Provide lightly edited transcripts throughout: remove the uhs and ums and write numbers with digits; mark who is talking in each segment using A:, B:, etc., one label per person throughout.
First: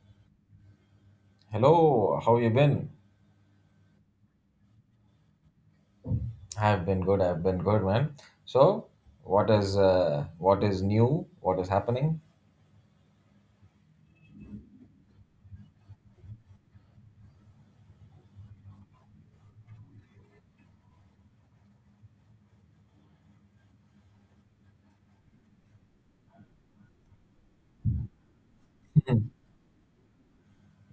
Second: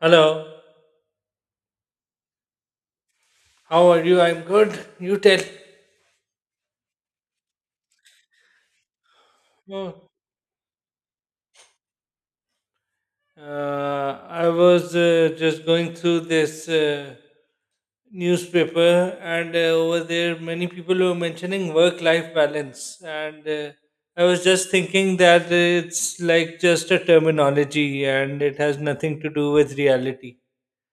A: Hello,
B: Hello, how you been?
A: how are you? I'm good. You tell.
B: I've been good. I've been good, man. So, what is
A: Oh,
B: what is new? What is happening?
A: I was just going through this newspaper, and over there, many people were mentioning work life balance. And I was just thinking that it's like just a terminology and it has nothing to do with reality.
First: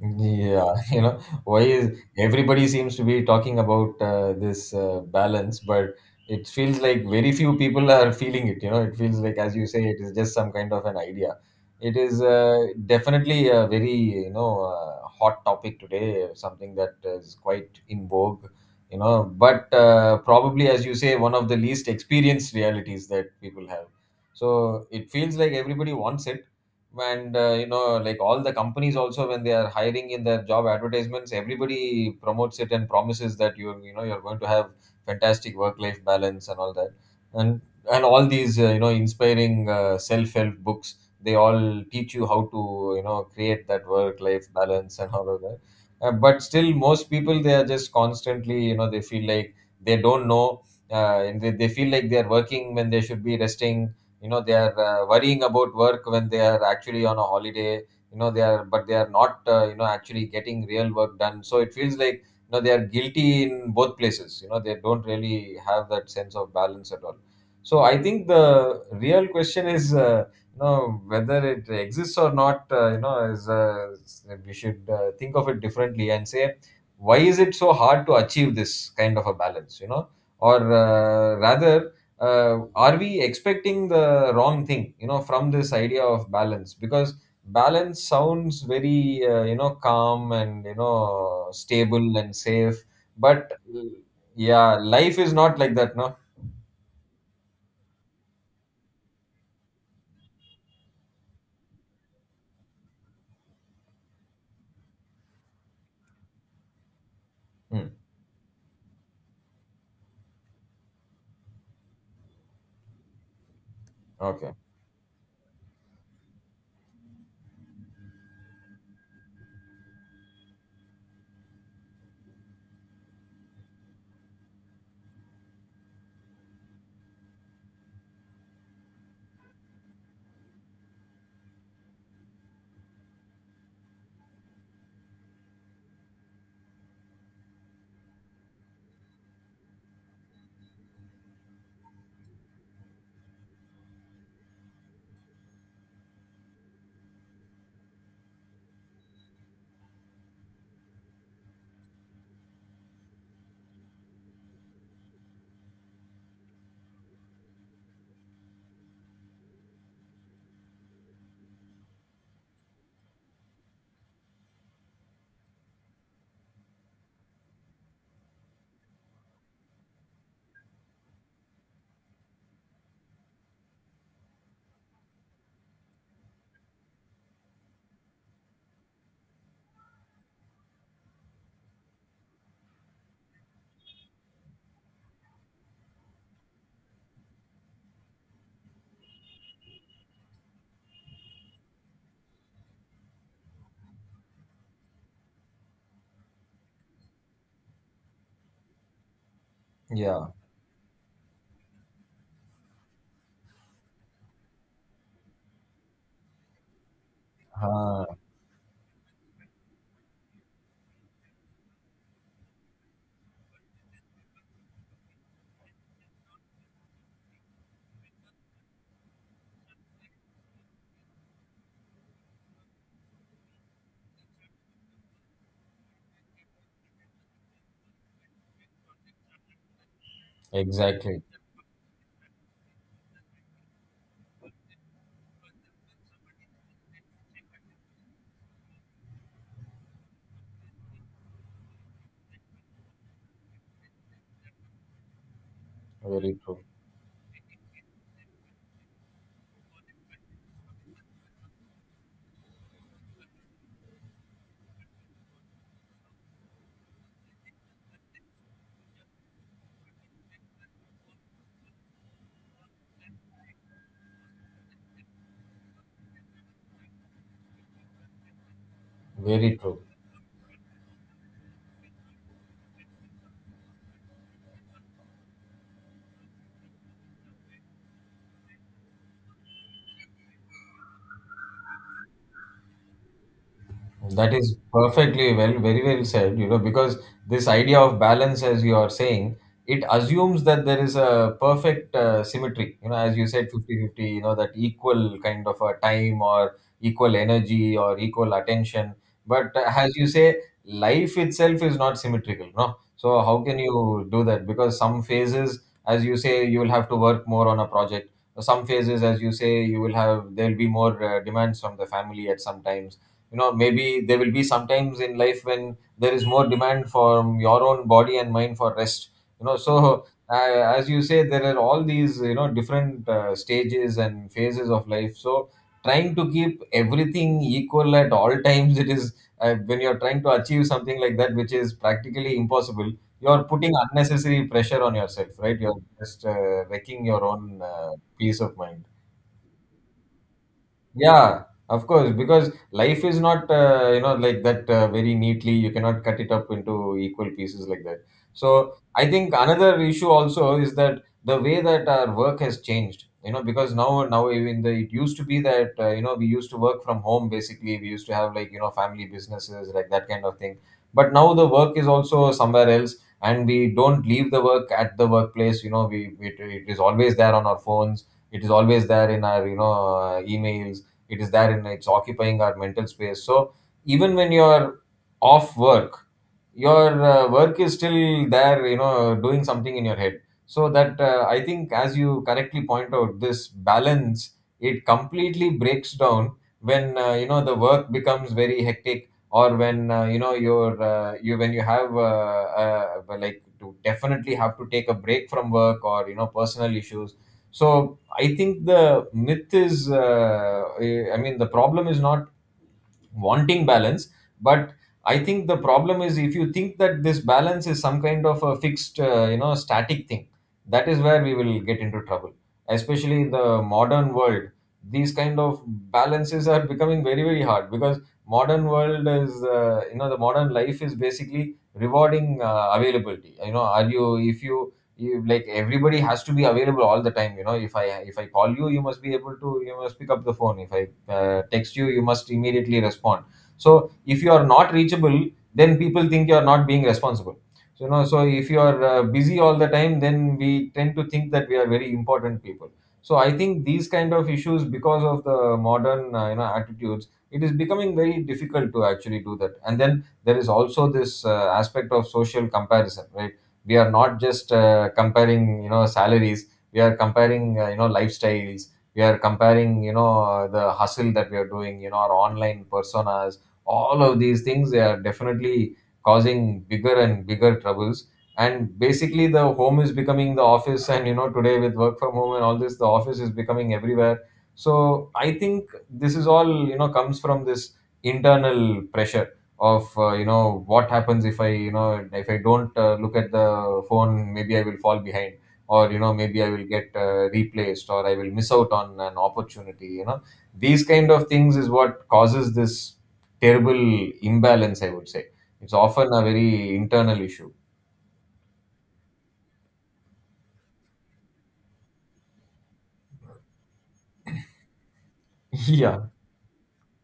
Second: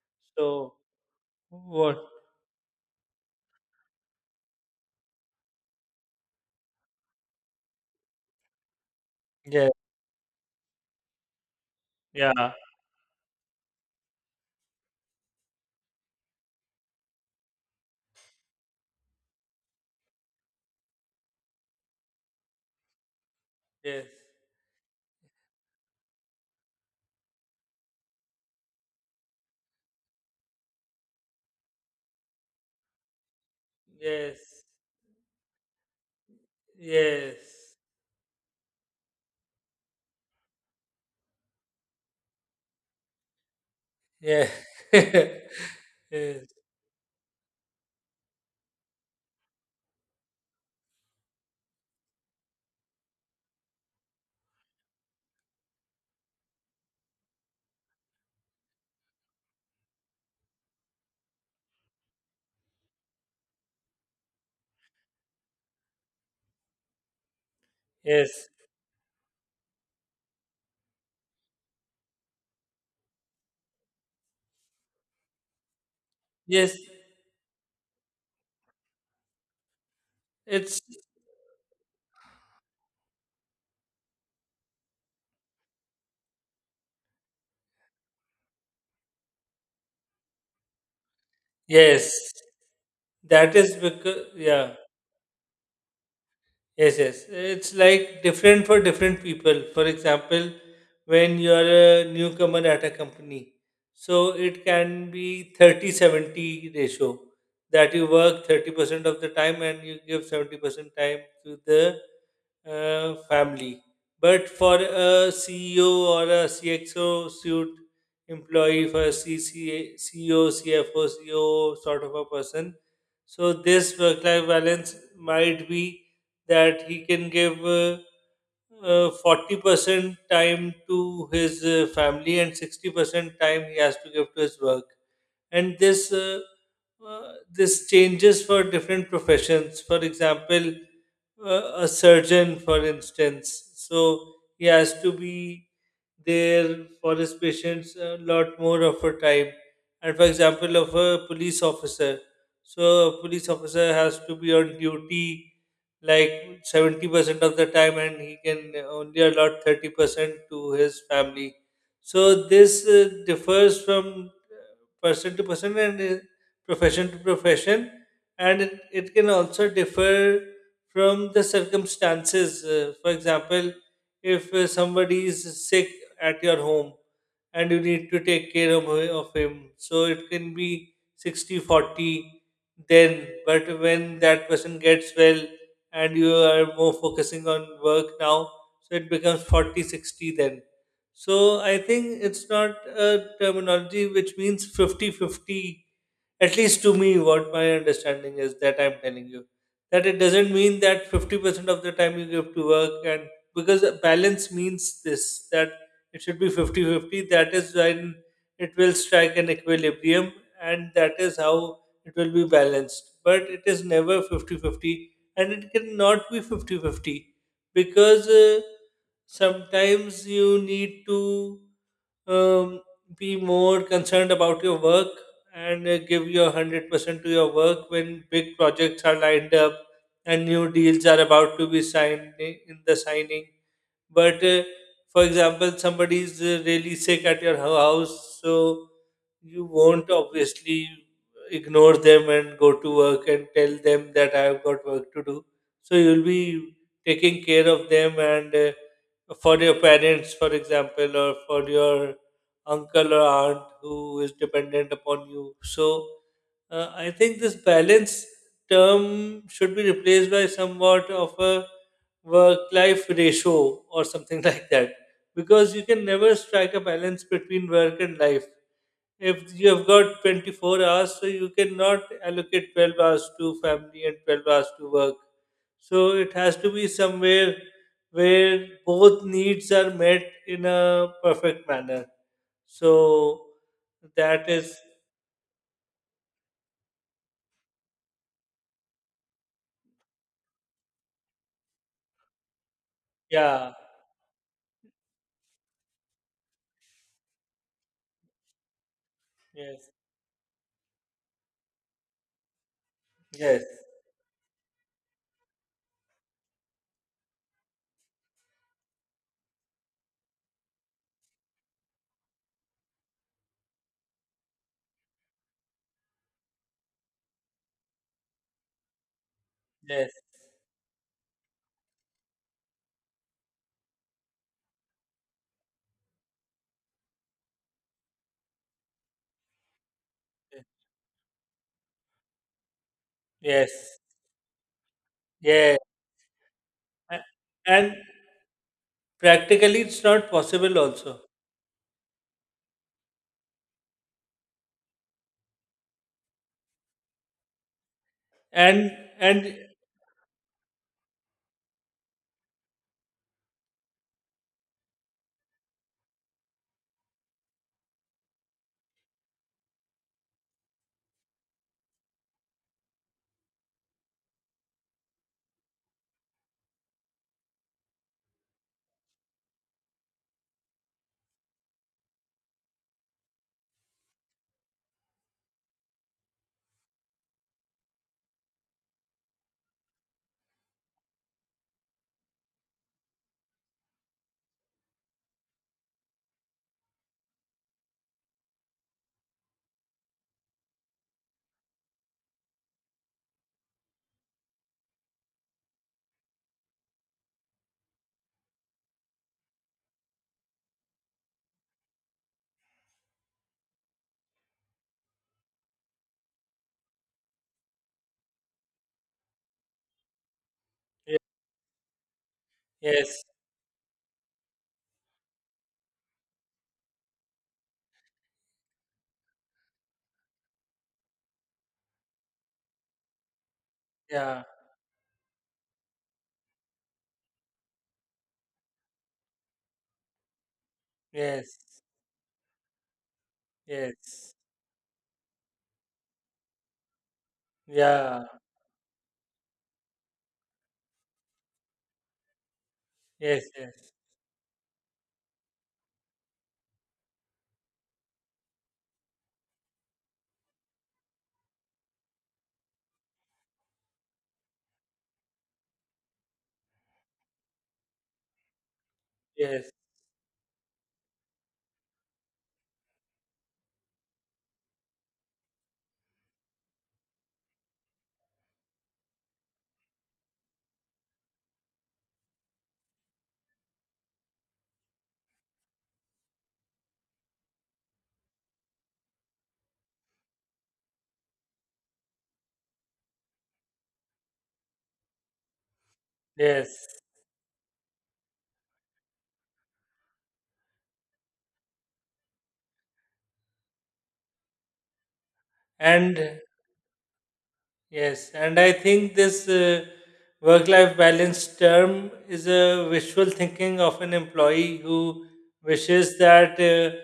B: Yeah,
A: So,
B: you know, why is
A: what?
B: everybody seems to be talking about this balance, but it feels like very few people are feeling it. You know, it feels like, as you
A: Yeah,
B: say, it is just some kind of an idea. It is
A: yeah,
B: definitely a very, hot topic today, something that is quite in vogue, you know, but probably, as you say, one of the least experienced realities that people have.
A: yes,
B: So it feels like everybody wants it and you know like all the companies also when they are hiring in their job advertisements everybody promotes it and promises that you know you're going to
A: yes,
B: have fantastic work life balance and all that and
A: yes,
B: and all these you know inspiring self help books they all teach you how to you know create that work life
A: yeah.
B: balance and all of that, but
A: Yes,
B: still most people they are just constantly you know they feel like they don't know, and they feel like they are working when they should be resting. You know they are worrying about work when they are actually on a holiday. You know they are but they are not you know actually getting real work done, so it feels like you know they are guilty in both places. You know they don't really have that sense of balance at all. So I think
A: yes.
B: the real question is, you know, whether it exists or not. You know, is we should think of it differently and say
A: Yes,
B: why is it so hard to achieve this kind of a balance, you know, or
A: it's
B: rather are we expecting the wrong thing, you know, from this idea of balance, because balance sounds very you know calm and you know
A: yes.
B: stable and safe, but
A: That is because
B: yeah
A: yeah,
B: life is not like that, no?
A: yes, yes. It's like different for different people. For example, when you're a newcomer at a company, so it can be 30-70 ratio,
B: Hmm.
A: that you work 30% of the time and you give 70% time to the family. But
B: Okay.
A: for a CEO or a CXO suit employee, for a CCA, CEO, CFO, CEO sort of a person, so this work life balance might be that he can give 40% time to his family and 60% time he has to give to his work, and this changes for different professions. For example, a surgeon, for instance, so he has to be there for his patients a lot more of a time. And for example, of a police officer, so a police officer has to be on duty like 70% of the time and he can only allot 30% to his family, so this differs from person to person and profession to profession, and it can also differ from the circumstances. For example, if somebody is sick at your home and you need to take care of him, so it can be 60-40 then, but when that person gets well and you are more focusing on work now, so it becomes 40-60 then. So I think it's not a terminology which means 50 50. At least to me, what my understanding is that I'm telling you, that it
B: Yeah.
A: doesn't mean that 50% of the time you give to work. And because balance means this, that it should be 50-50. That is
B: Ah,
A: when it will strike an equilibrium, and that is how it will be balanced. But it is never 50-50, and it cannot be 50-50 because sometimes you need to um, be more concerned about your work and give your 100% to your work when big projects are lined up and new deals are
B: exactly.
A: about to be signed, in the signing. But for example, somebody is really sick at your house, so you won't obviously ignore them and go to work and tell them that I've got work to do. So you'll
B: Very true.
A: be taking care of them and, for your parents, for example, or for your uncle or aunt who is dependent upon you. So I think this balance term should be replaced by somewhat of a work life ratio or something like that, because you can never strike a balance between work and life. If
B: Very
A: you
B: true.
A: have got 24 hours, so you cannot allocate 12 hours to family and 12 hours to work. So it has to be somewhere where both needs are met in a perfect manner. So
B: That
A: that
B: is
A: is,
B: perfectly well, very well said, you know, because this idea of balance, as you are saying, it assumes that there is a perfect symmetry, you know, as you said,
A: yeah,
B: 50-50. You know, that equal kind of a time or equal energy or equal attention. But
A: yes.
B: as you say, life itself is not symmetrical, no? So, how can
A: Yes.
B: you do that? Because some phases, as you say, you will have to work more on a project. Some phases, as you say, you will have, there'll be more demands from the family at some times. You know maybe there will be sometimes in life when there is more demand from your own body and mind for rest, you know, so
A: Yes,
B: as you say there are all these you know different stages and phases of life, so trying to keep everything equal at all times it is, when you're trying to
A: y-
B: achieve something like that which is practically impossible, you're putting
A: yes,
B: unnecessary pressure on yourself, right?
A: yeah,
B: You're just wrecking your
A: a-
B: own
A: and
B: peace of mind.
A: practically it's not possible also.
B: Yeah, of course, because life is not, you know, like that very neatly. You cannot cut it up into equal pieces like that. So
A: And
B: I think
A: and
B: another issue also is that the way that our work has changed, you know, because now even the, it used to be that, you know, we used to work from home basically. We used to have like, you know, family businesses, like that kind of thing. But now the work is also somewhere else and we don't leave the work at the workplace. You know, it is always there on our phones. It is always there in our, emails. It is there and it's occupying our mental space, so even when you're off work your work is still there, you know, doing something in your head. So that, I think as you correctly point out, this balance it completely breaks down when you know the work becomes very hectic, or when you know your you when you have like to definitely have to take a break from work, or you know personal issues. So I think the myth is, I mean the problem is not wanting balance, but I think the problem is if you think that this balance is some kind of a fixed you know static thing, that is
A: y-
B: where we will get into trouble, especially
A: yes,
B: in the modern world. These kind of balances are becoming very very hard because modern world is, you know the modern life is basically rewarding availability. You know, are you, if
A: yeah,
B: you like everybody has to be available all the time. You know, if I call you, you must be able to, you must pick up the phone. If I
A: yes,
B: text you, you must immediately respond. So if you
A: yes,
B: are not reachable, then people think you are not being responsible. So you know, so
A: yeah,
B: if you are busy all the time then we tend to think that we are very important people. So I
A: yes,
B: think these
A: yes,
B: kind of issues, because of the modern you know attitudes, it is becoming very difficult to actually do that. And then there is also this aspect of social comparison, right? We are not just comparing you know salaries, we are comparing you know lifestyles, we are
A: yes,
B: comparing you know the hustle that we are doing, you know our online personas. All of these things they are definitely causing bigger and bigger troubles. And basically the home is becoming the office, and you know today with work from home and all this, the office is becoming everywhere. So I think this is all you know comes from this internal pressure of you know what happens if I, you know, if I don't look at the phone, maybe I will fall behind, or you know maybe I will get
A: yes.
B: replaced or I will miss out on an opportunity, you know. These kind of things is what causes this terrible imbalance, I would say. It's often a
A: And
B: very internal issue.
A: yes, and I think this work life balance term is a wishful thinking of an employee who
B: Yeah,
A: wishes that,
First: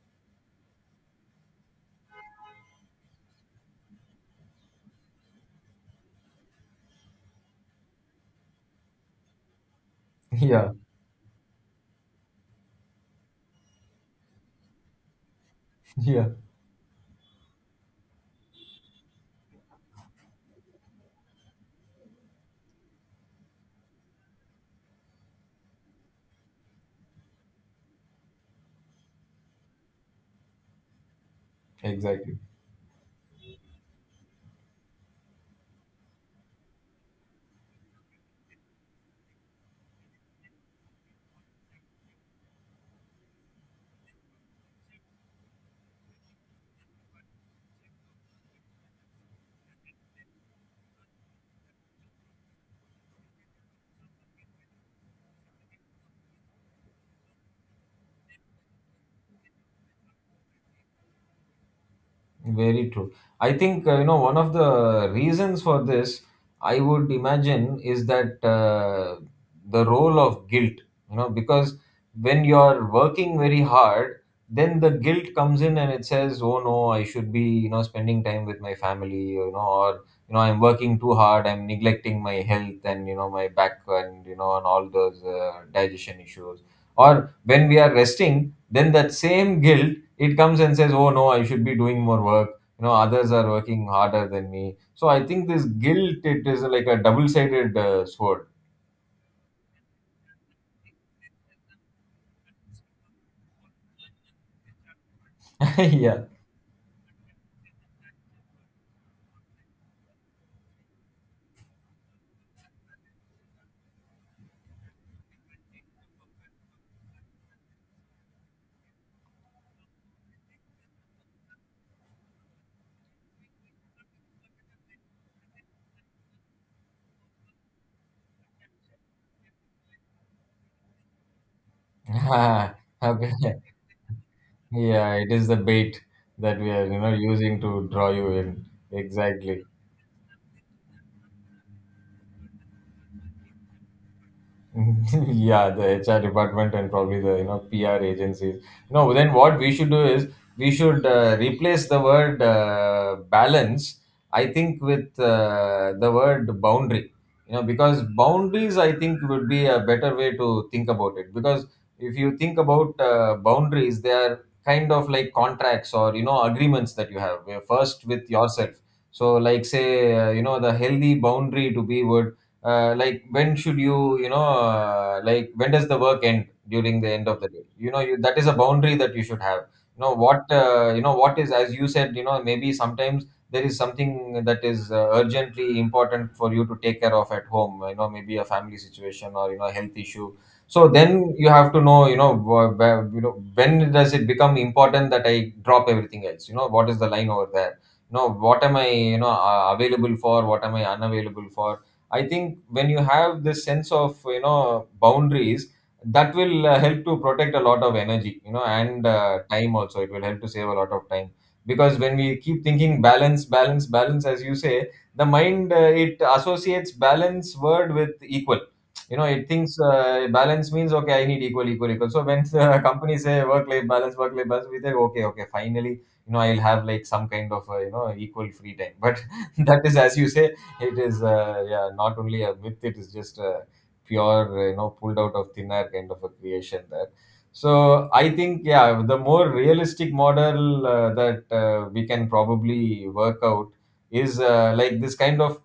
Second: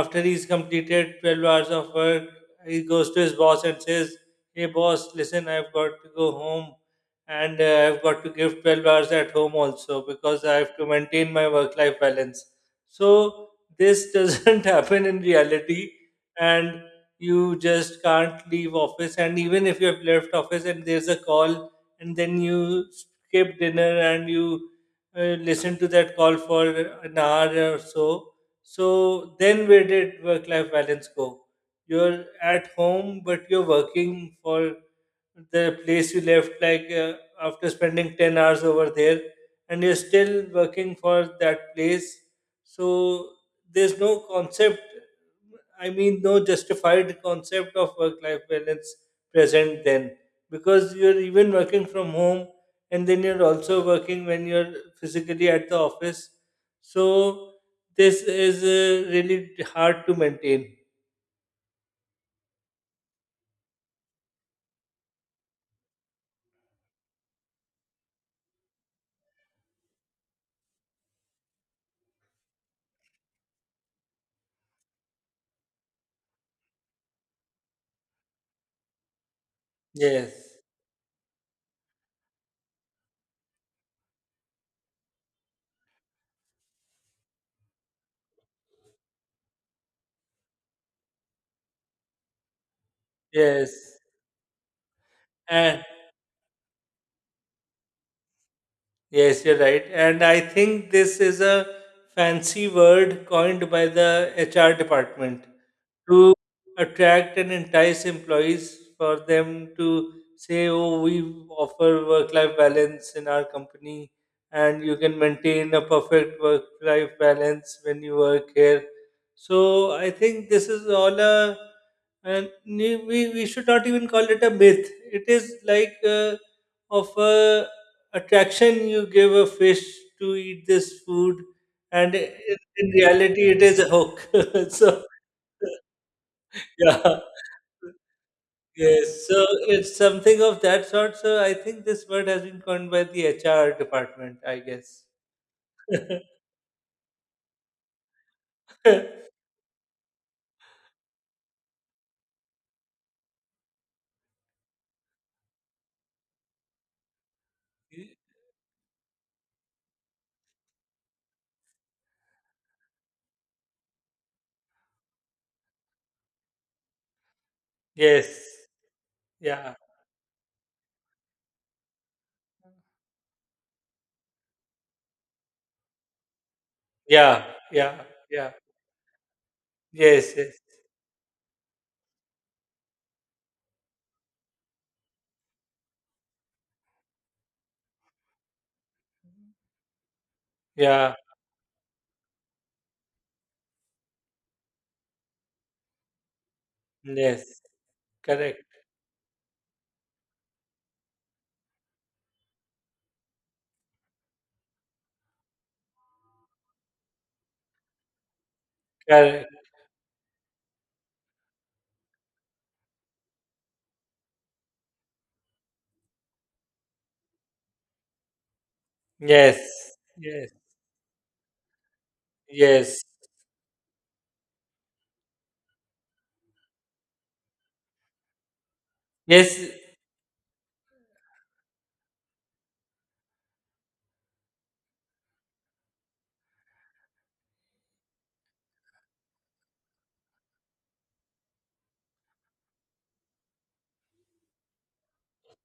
A: after he's completed 12 hours of work, he goes to his boss and says, "Hey, boss, listen, I've got to go home and, I've got to give 12 hours at home also because I
B: yeah,
A: have to maintain my work life balance." So, this doesn't happen in reality,
B: yeah.
A: and you just can't leave office. And even if you have left office and there's a call, and then you skip dinner and you listen to that call for an hour or so, so then where did work life balance go? You're
B: Exactly.
A: at home, but you're working for the place you left, like after spending 10 hours over there, and you're still working for that place. So there's no concept, I mean, no justified concept of work life balance present then, because you're even working from home and then you're also working when you're physically at the office. So, this is really hard to maintain.
B: Very true. I think you know one of the reasons for this, I would imagine, is that the role of guilt. You know, because when you're working very hard, then the guilt comes in and it says, "Oh no, I should be you know spending time with my family," you know, or you know,
A: Yes,
B: I'm working too hard, I'm neglecting my health and you know my back and you know and all those digestion issues. Or when we are resting, then that same guilt it comes and says, oh no I should be doing more work, you know others are working
A: yes,
B: harder than me. So I think this
A: and
B: guilt it is like a double sided sword.
A: yes, you're right. And I think this is a fancy word coined by the HR department
B: Yeah.
A: to attract and entice employees, for them to say, "Oh, we offer work life balance in our company and you can maintain a perfect work life balance when you work here." So I think this is all a, and we should not even call it a myth. It is like of a attraction you give a fish to eat this food, and
B: Ah,
A: in
B: okay.
A: reality, it is a hook. So
B: Yeah, it is the bait that we are you know
A: yeah.
B: using to draw you in.
A: Yes, so
B: Exactly.
A: it's something of that sort. So I think this word has been coined by the HR department, I guess.
B: Yeah, the HR department and probably the you know PR agencies. No, then what we should do is we should replace the word balance. I think with the word boundary. You know, because boundaries I think would be a better way to think about it. Because if you think about boundaries, they are kind of like contracts or you know agreements that you have. Where First with
A: Yes.
B: yourself. So, like
A: Yeah.
B: say, you know, the healthy boundary to be would like when should you you know like when does the work end during the end of
A: Yeah.
B: the day, you know,
A: Yeah.
B: you, that is
A: Yeah.
B: a boundary that you should have. You know
A: Yes.
B: what
A: Yes.
B: you know what is, as you said, you know, maybe sometimes there is something that is urgently important for you to take care of at home, you know, maybe a family situation or you know health issue. So
A: Yeah.
B: then you have to know, you know, you know, when does it become important that I drop everything else? You know, what is the line over
A: Yes.
B: there? You know, what
A: Correct.
B: am I, available for? What am I unavailable for? I think when you have this sense of, you know, boundaries, that will help to protect a lot of energy, you know, and
A: Correct.
B: time also, it will help to save a lot of time. Because when we keep thinking balance, balance, balance, as you say, the mind it associates balance word with equal. You know, it
A: Yes.
B: thinks
A: Yes.
B: balance means okay, I need equal, equal, equal. So when
A: Yes.
B: companies say work life balance, work life balance, we say okay, okay, finally, you know, I'll have like some kind of you know equal free time, but
A: Yes.
B: that is, as you say, it is yeah, not only a myth, it is just a pure you know, pulled out of thin air kind of a creation there. So I think, yeah, the more realistic model that we can probably work out is like this kind of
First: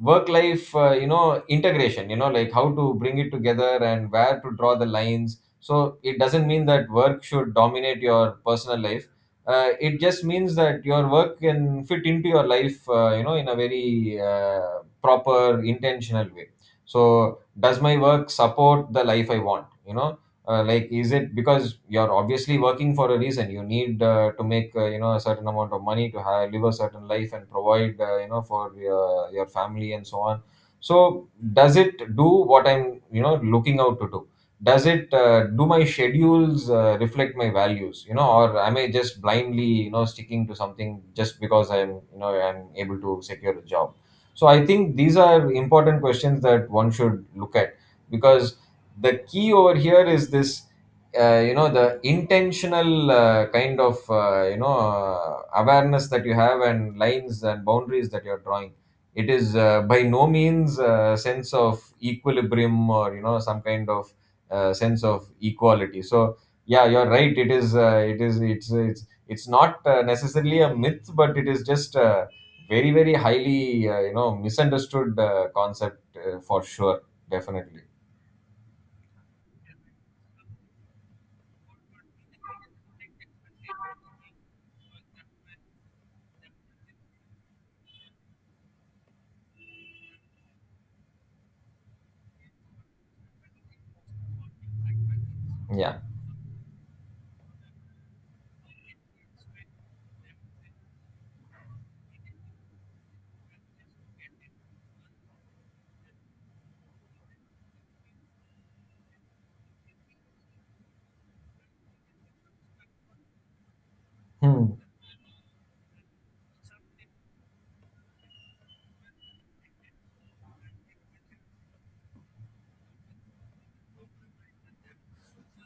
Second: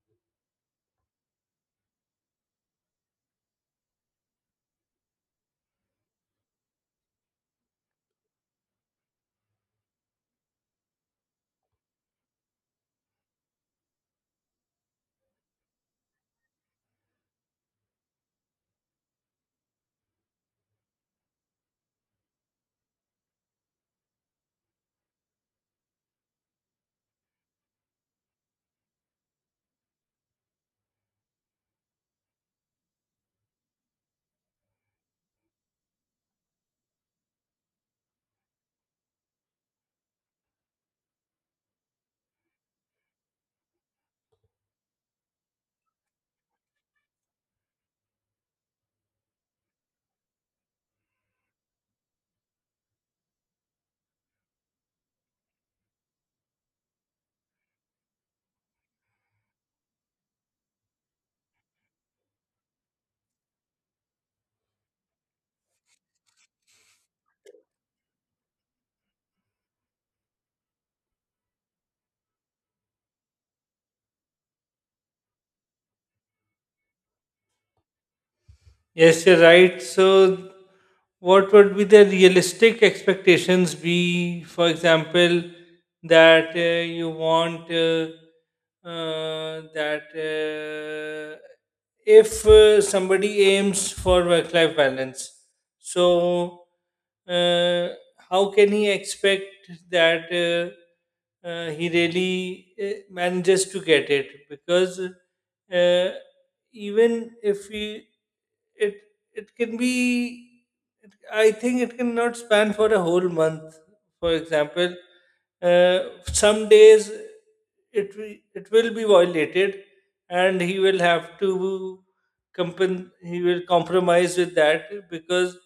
B: work life you know, integration, you know, like how to bring it together and where to draw the lines. So it doesn't mean that work should dominate your personal life. It just means that your work can fit into your life, you know, in a very proper, intentional way. So does my work support the life I want? You know, like is it because you're obviously working for a reason. You need to make you know, a certain amount of money to have, live a certain life and provide, you know, for your family and so on. So does it do what I'm, you know, looking out to do? Does it do my schedules reflect my values? You know, or am I just blindly, you know, sticking to something just because I'm you know I'm able to secure a job? So I think these are important questions that one should look at. Because the key over here is this you know, the intentional awareness that you have and lines and boundaries that you're drawing. It is by no means a sense of equilibrium or you know some kind of sense of equality. So yeah, you're right, it is it's not necessarily a myth, but it is just a very, very highly you know, misunderstood concept, for sure. Definitely.
A: Yes, you're right. So, what would be the realistic expectations be? For example, that you want that if somebody aims for work life balance,
B: Yeah.
A: so uh, how can he expect that he really manages to get it? Because, even if he, it, can be, it, I think it cannot span for a whole month. For
B: Hmm.
A: example, uh, some days it will be violated, and he will have to he will compromise with that, because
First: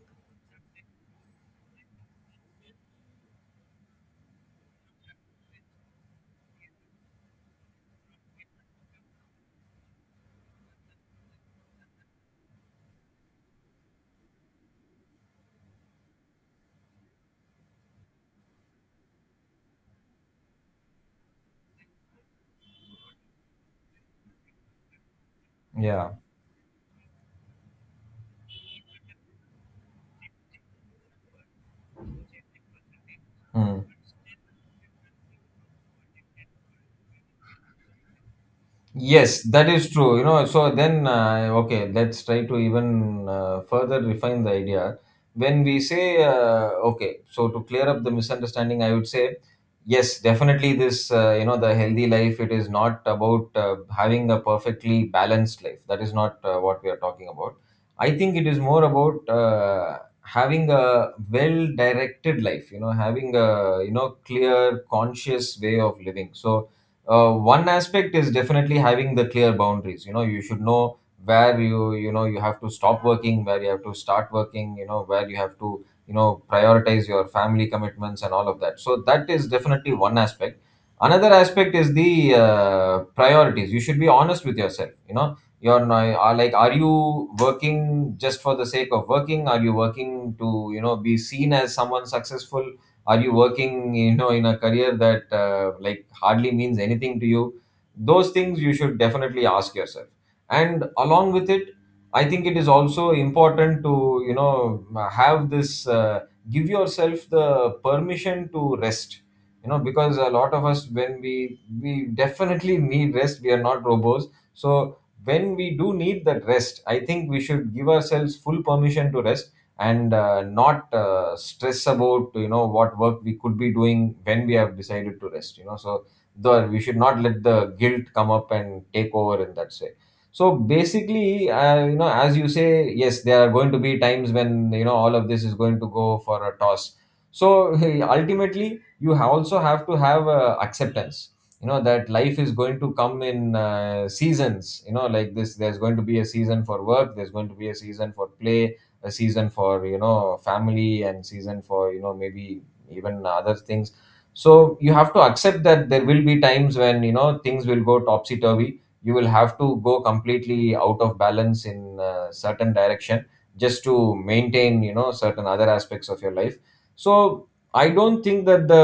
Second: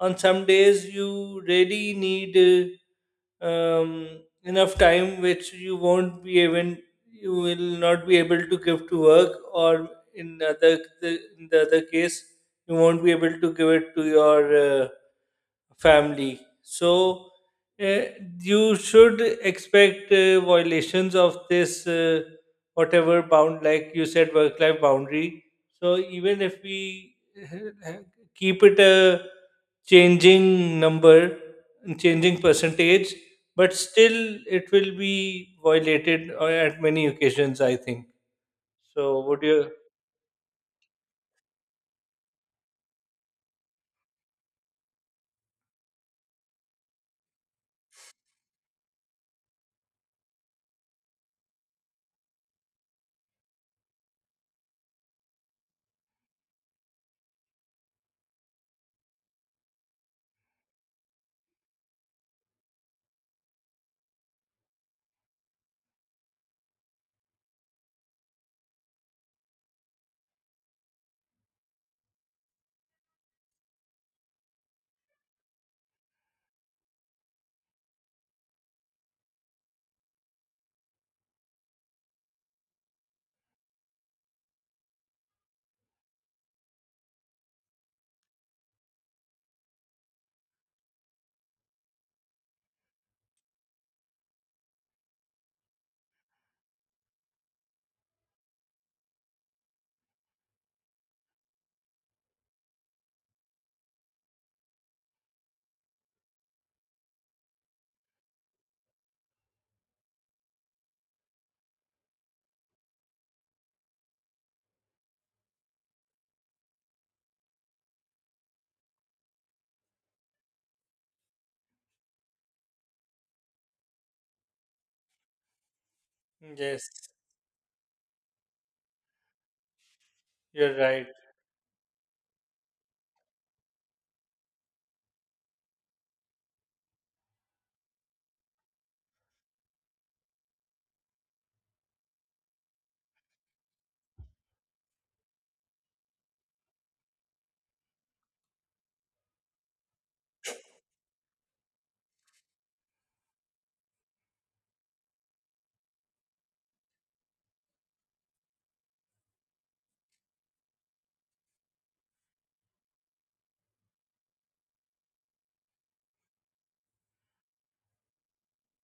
A: on some days you really need uh, um, enough time which you won't be even you will not be able to give to work, or in other, in the other case you won't be able to give it to your family. So uh, you should expect violations of this, whatever bound, like you said, work-life boundary. So
B: Yeah.
A: even if we keep it a changing number, changing percentage, but
B: Hmm.
A: still it will be violated at many occasions, I think. So
B: Yes,
A: would
B: that
A: you?
B: is true. You know, so then, okay, let's try to even further refine the idea. When we say, okay, so to clear up the misunderstanding, I would say, yes, definitely this, you know, the healthy life, it is not about having a perfectly balanced life. That is not what we are talking about. I think it is more about having a well directed life, you know, having a, you know, clear, conscious way of living. So, one aspect is definitely having the clear boundaries. You know, you should know where you know, you have to stop working, where you have to start working, you know, where you have to, you know, prioritize your family commitments and all of that. So that is definitely one aspect. Another aspect is the priorities. You should be honest with yourself. You know, you're not, are like, are you working just for the sake of working? Are you working to, you know, be seen as someone successful? Are you working, you know, in a career that like hardly means anything to you? Those things you should definitely ask yourself. And along with it, I think it is also important to, you know, have this give yourself the permission to rest. You know, because a lot of us when we definitely need rest, we are not robots. So when we do need that rest, I think we should give ourselves full permission to rest and not stress about, you know, what work we could be doing when we have decided to rest. You know, so the we
A: Yes,
B: should not let the guilt come up and take over in that way. So
A: you're right.
B: basically, you know, as you say, yes, there are going to be times when, you know, all of this is going to go for a toss. So ultimately you also have to have acceptance. You know that life is going to come in seasons, you know, like this. There's going to be a season for work, there's going to be a season for play, a season for, you know, family and season for, you know, maybe even other things. So you have to accept that there will be times when, you know, things will go topsy turvy. You will have to go completely out of balance in a certain direction just to maintain, you know, certain other aspects of your life. So I don't think that the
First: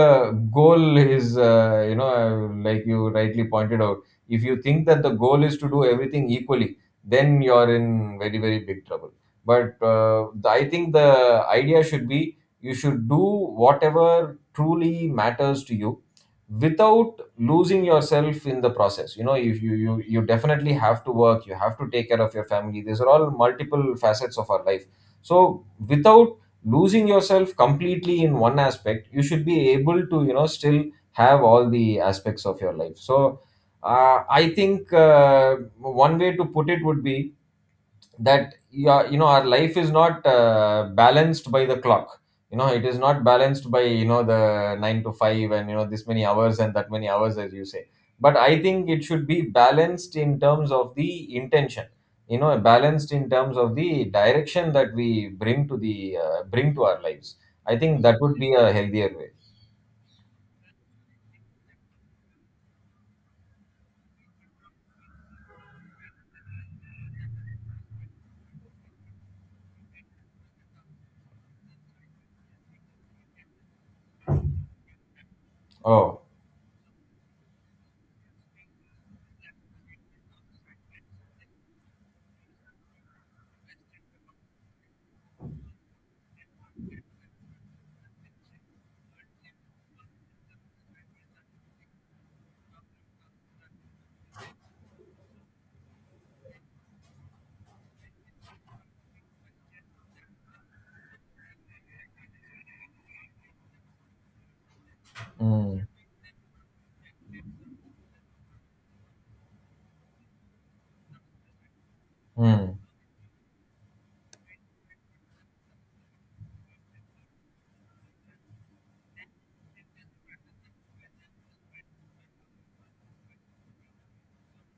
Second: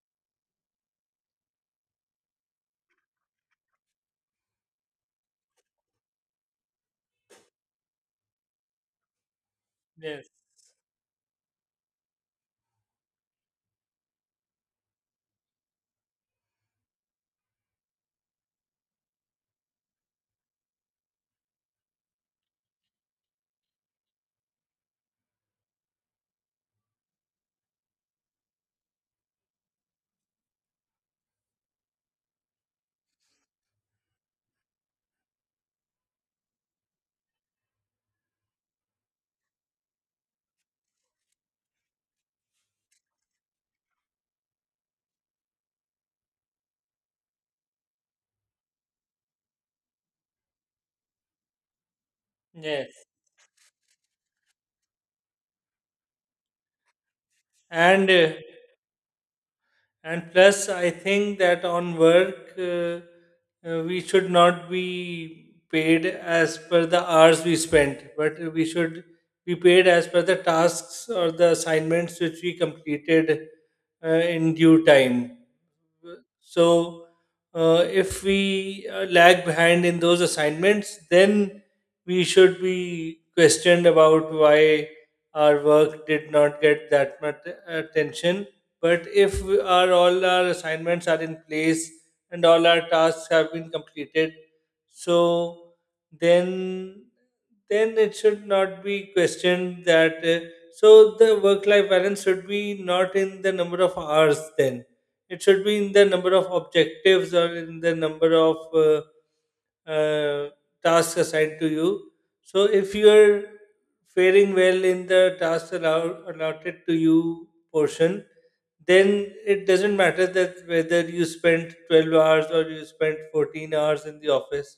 B: goal is you know, like you rightly pointed out, if you think that the goal is to do everything equally, then you're in very, very big trouble. But
A: Yes,
B: I think the idea should be you should do whatever truly matters to you without losing yourself in the process. You know, if you definitely have to work, you have to take care of your family, these are all multiple facets of our life. So without losing yourself completely in one aspect, you should be able to, you know, still have all the aspects of your life. So I think one way to put it would be that you, are, you know, our life is not balanced by the clock. You know, it is not balanced by, you know, the 9 to 5 and you know this many hours and that many hours, as you say. But I think it should be balanced in terms of the intention. You know,
A: yes,
B: balanced in terms of the direction that we bring to the bring to our lives. I think
A: and.
B: that would be a healthier way.
A: And plus, I think that on work, we should not be paid as per the hours we spent, but we should be paid as per the tasks or the assignments which we completed in due time.
B: Oh.
A: So, if we lag behind in those assignments, then we should be questioned about why our work did not get that much attention. But if our, all our assignments are in place and all our tasks have been completed, so then then it should not be questioned that. So the work-life balance should be not in the number of hours. Then it should be
B: Mm.
A: in the number of objectives or in the number of uh, tasks assigned to you. So
B: Mm.
A: if you're faring well in the task allotted to you portion, then it doesn't matter that whether you spent 12 hours or you spent 14 hours in the office,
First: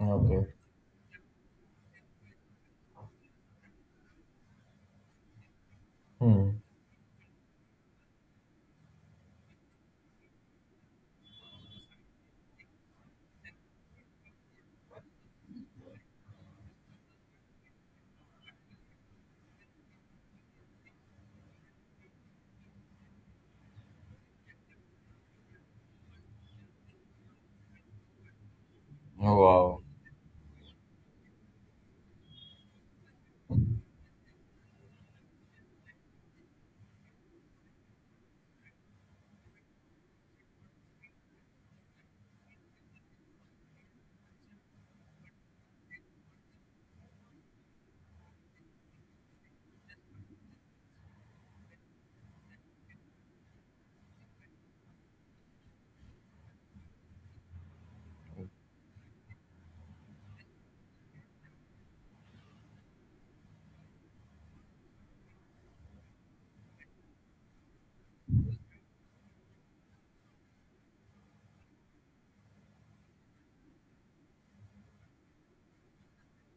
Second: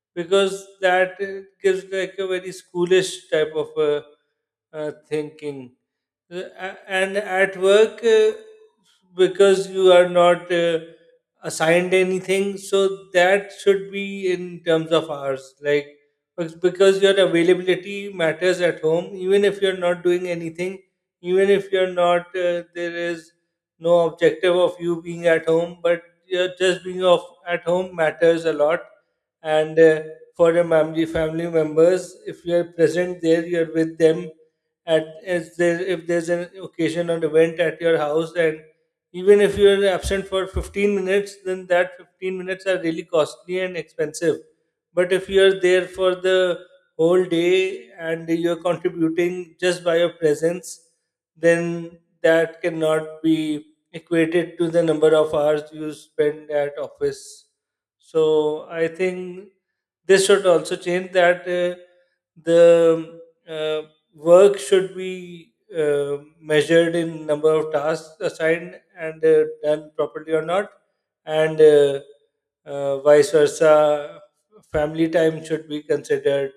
B: Okay.
A: because that gives like a very schoolish type of thinking.
B: Mm.
A: And at work, because you are not assigned anything, so that should be in terms of hours. Like, because your availability matters at home, even if you're not doing anything, even if you're not, there is no objective of you being at home, but you're just being off at home matters a lot.
B: Oh,
A: And
B: wow.
A: for your family, family members, if you're present there, you're with them at as there, if there's an occasion or event at your house, and even if you're absent for 15 minutes, then that 15 minutes are really costly and expensive. But if you're there for the whole day and you're contributing just by your presence, then that cannot be equated to the number of hours you spend at office. So I think this should also change, that the uh, work should be measured in number of tasks assigned and done properly or not, and vice versa, family time should be considered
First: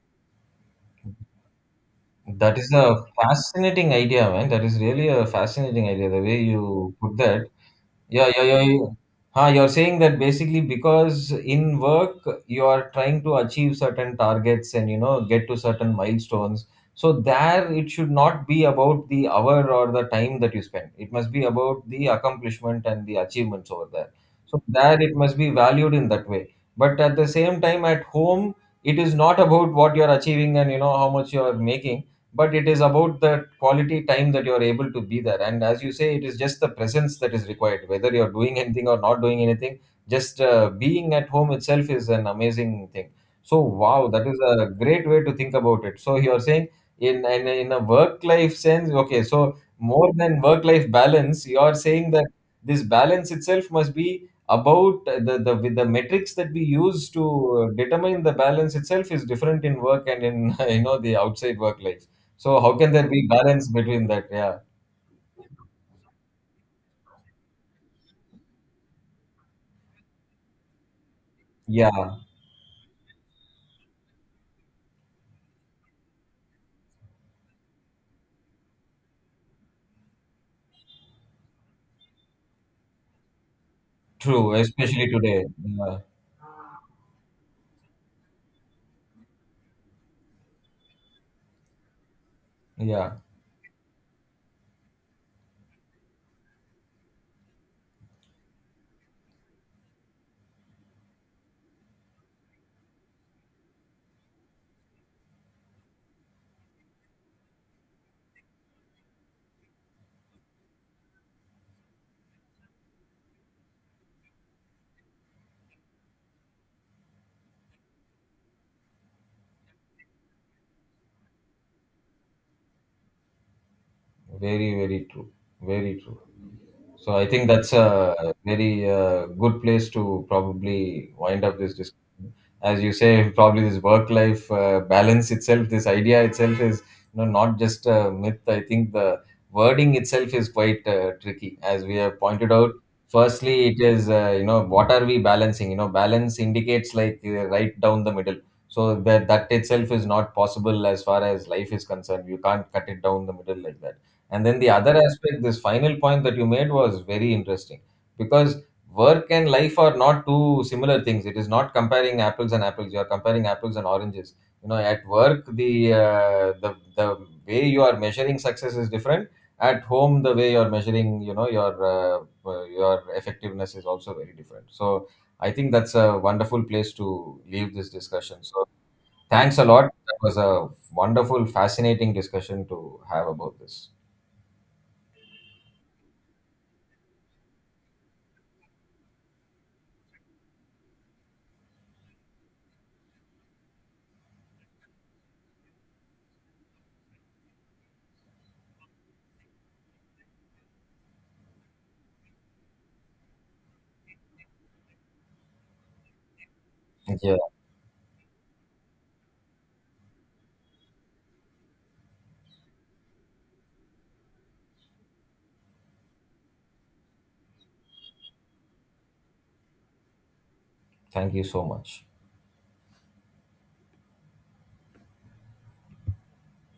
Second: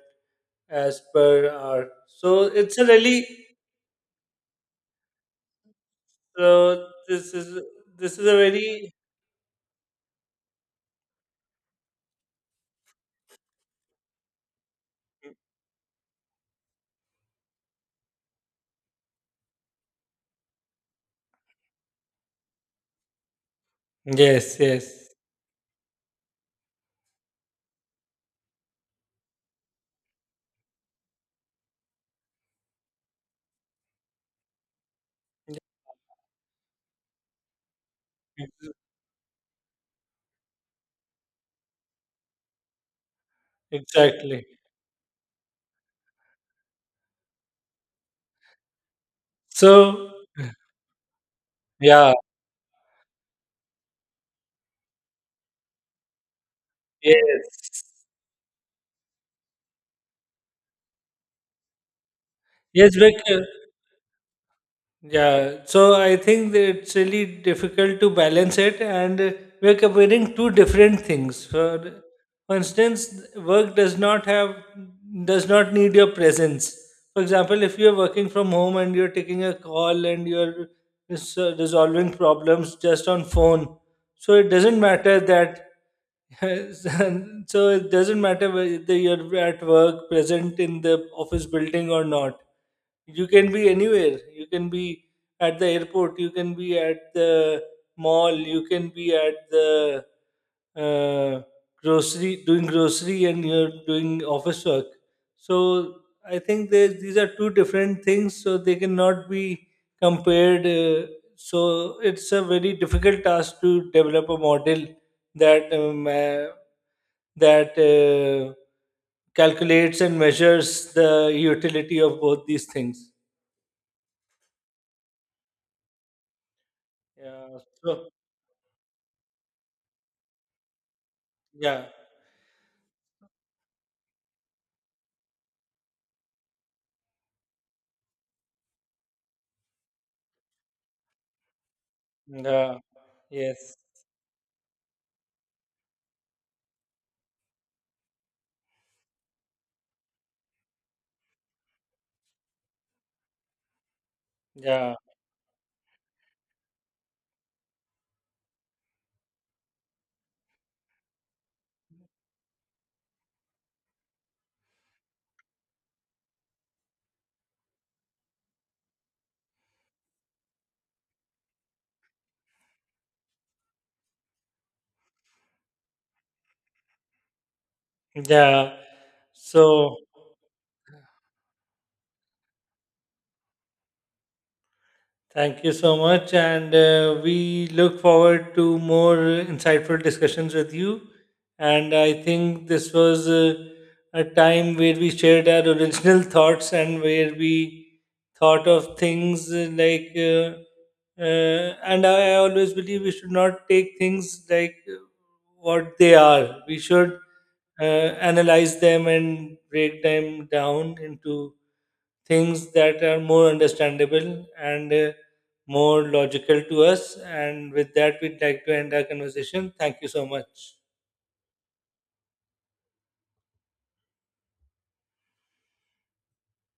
A: as per hour. So
B: That is
A: it's a
B: a
A: really,
B: fascinating idea, man. That is really a fascinating idea, the way
A: so
B: you put that.
A: this is
B: Yeah,
A: a
B: yeah, yeah. Yeah.
A: very,
B: Huh, you're saying that basically because in work you are trying to achieve certain targets and you know get to certain milestones. So there it should not be about the hour or the time that you spend. It must be about the accomplishment and the achievements over there.
A: yes,
B: So there
A: yes,
B: it must be valued in that way. But at the same time at home it is not about what you're achieving and you know how much you're making, but it is about the quality time that you are able to be there, and as you say, it is just the presence that is required, whether you're doing anything or not doing anything. Just being at home itself is an amazing thing. So wow, that is
A: exactly.
B: a great way to think about it. So you're saying in a work life sense, okay, so more
A: So
B: than work life balance, you are saying
A: yeah,
B: that this balance itself must be about the with the metrics that we use to
A: yes,
B: determine the balance itself is different in work and in you know the outside work life. So how can
A: yes,
B: there be
A: because
B: balance between that? Yeah,
A: yeah, so I think that it's really difficult to balance it, and we're comparing two different things.
B: yeah,
A: For instance, work does not need your presence. For example, if you're working from home and you're taking a call and you're resolving problems just on phone, so it
B: true,
A: doesn't
B: especially
A: matter
B: today.
A: that,
B: Yeah,
A: so it doesn't matter whether you're at work present in the office building or not.
B: yeah,
A: You can be anywhere. You can be at the airport, you can be at the mall, you can be at the uh, grocery, doing grocery, and you're doing office work. So I think these are two different things, so they cannot be compared. So it's a very difficult task to develop a model that that uh, calculates and measures the utility of both these things.
B: very, very true, very true. So I think
A: Yeah.
B: that's
A: So
B: a very good place to probably wind up this
A: yeah.
B: discussion. As you say, probably this work-life balance itself, this idea itself is, you know, not just a myth. I think the wording itself is quite tricky, as we have pointed out.
A: Yeah.
B: Firstly,
A: Yes.
B: it is you know, what are we balancing? You know, balance indicates like right down the middle. So that that itself is not possible as far as life is concerned. You can't cut it down the middle like that. And then the other
A: Yeah.
B: aspect, this final point that you made was very interesting because work and life are not two similar things. It is not comparing apples and apples. You are comparing apples and oranges. You know, at work, the the way you are measuring success is different. At home, the way you are measuring, you know, your effectiveness is also very different. So I think that's a wonderful place to leave this discussion. So
A: Yeah.
B: thanks a lot.
A: So
B: That was a wonderful, fascinating discussion to have about this.
A: thank you so much. And we look forward to more insightful discussions with you. And I think this was a time where we shared our original thoughts, and where we thought of things like, and I always believe we should not take things like what they are. We should
B: Yeah.
A: uh, analyze them and break them down into things that are more understandable and more logical to us. And with that, we'd like to end our conversation. Thank you so much.
B: Thank you so much.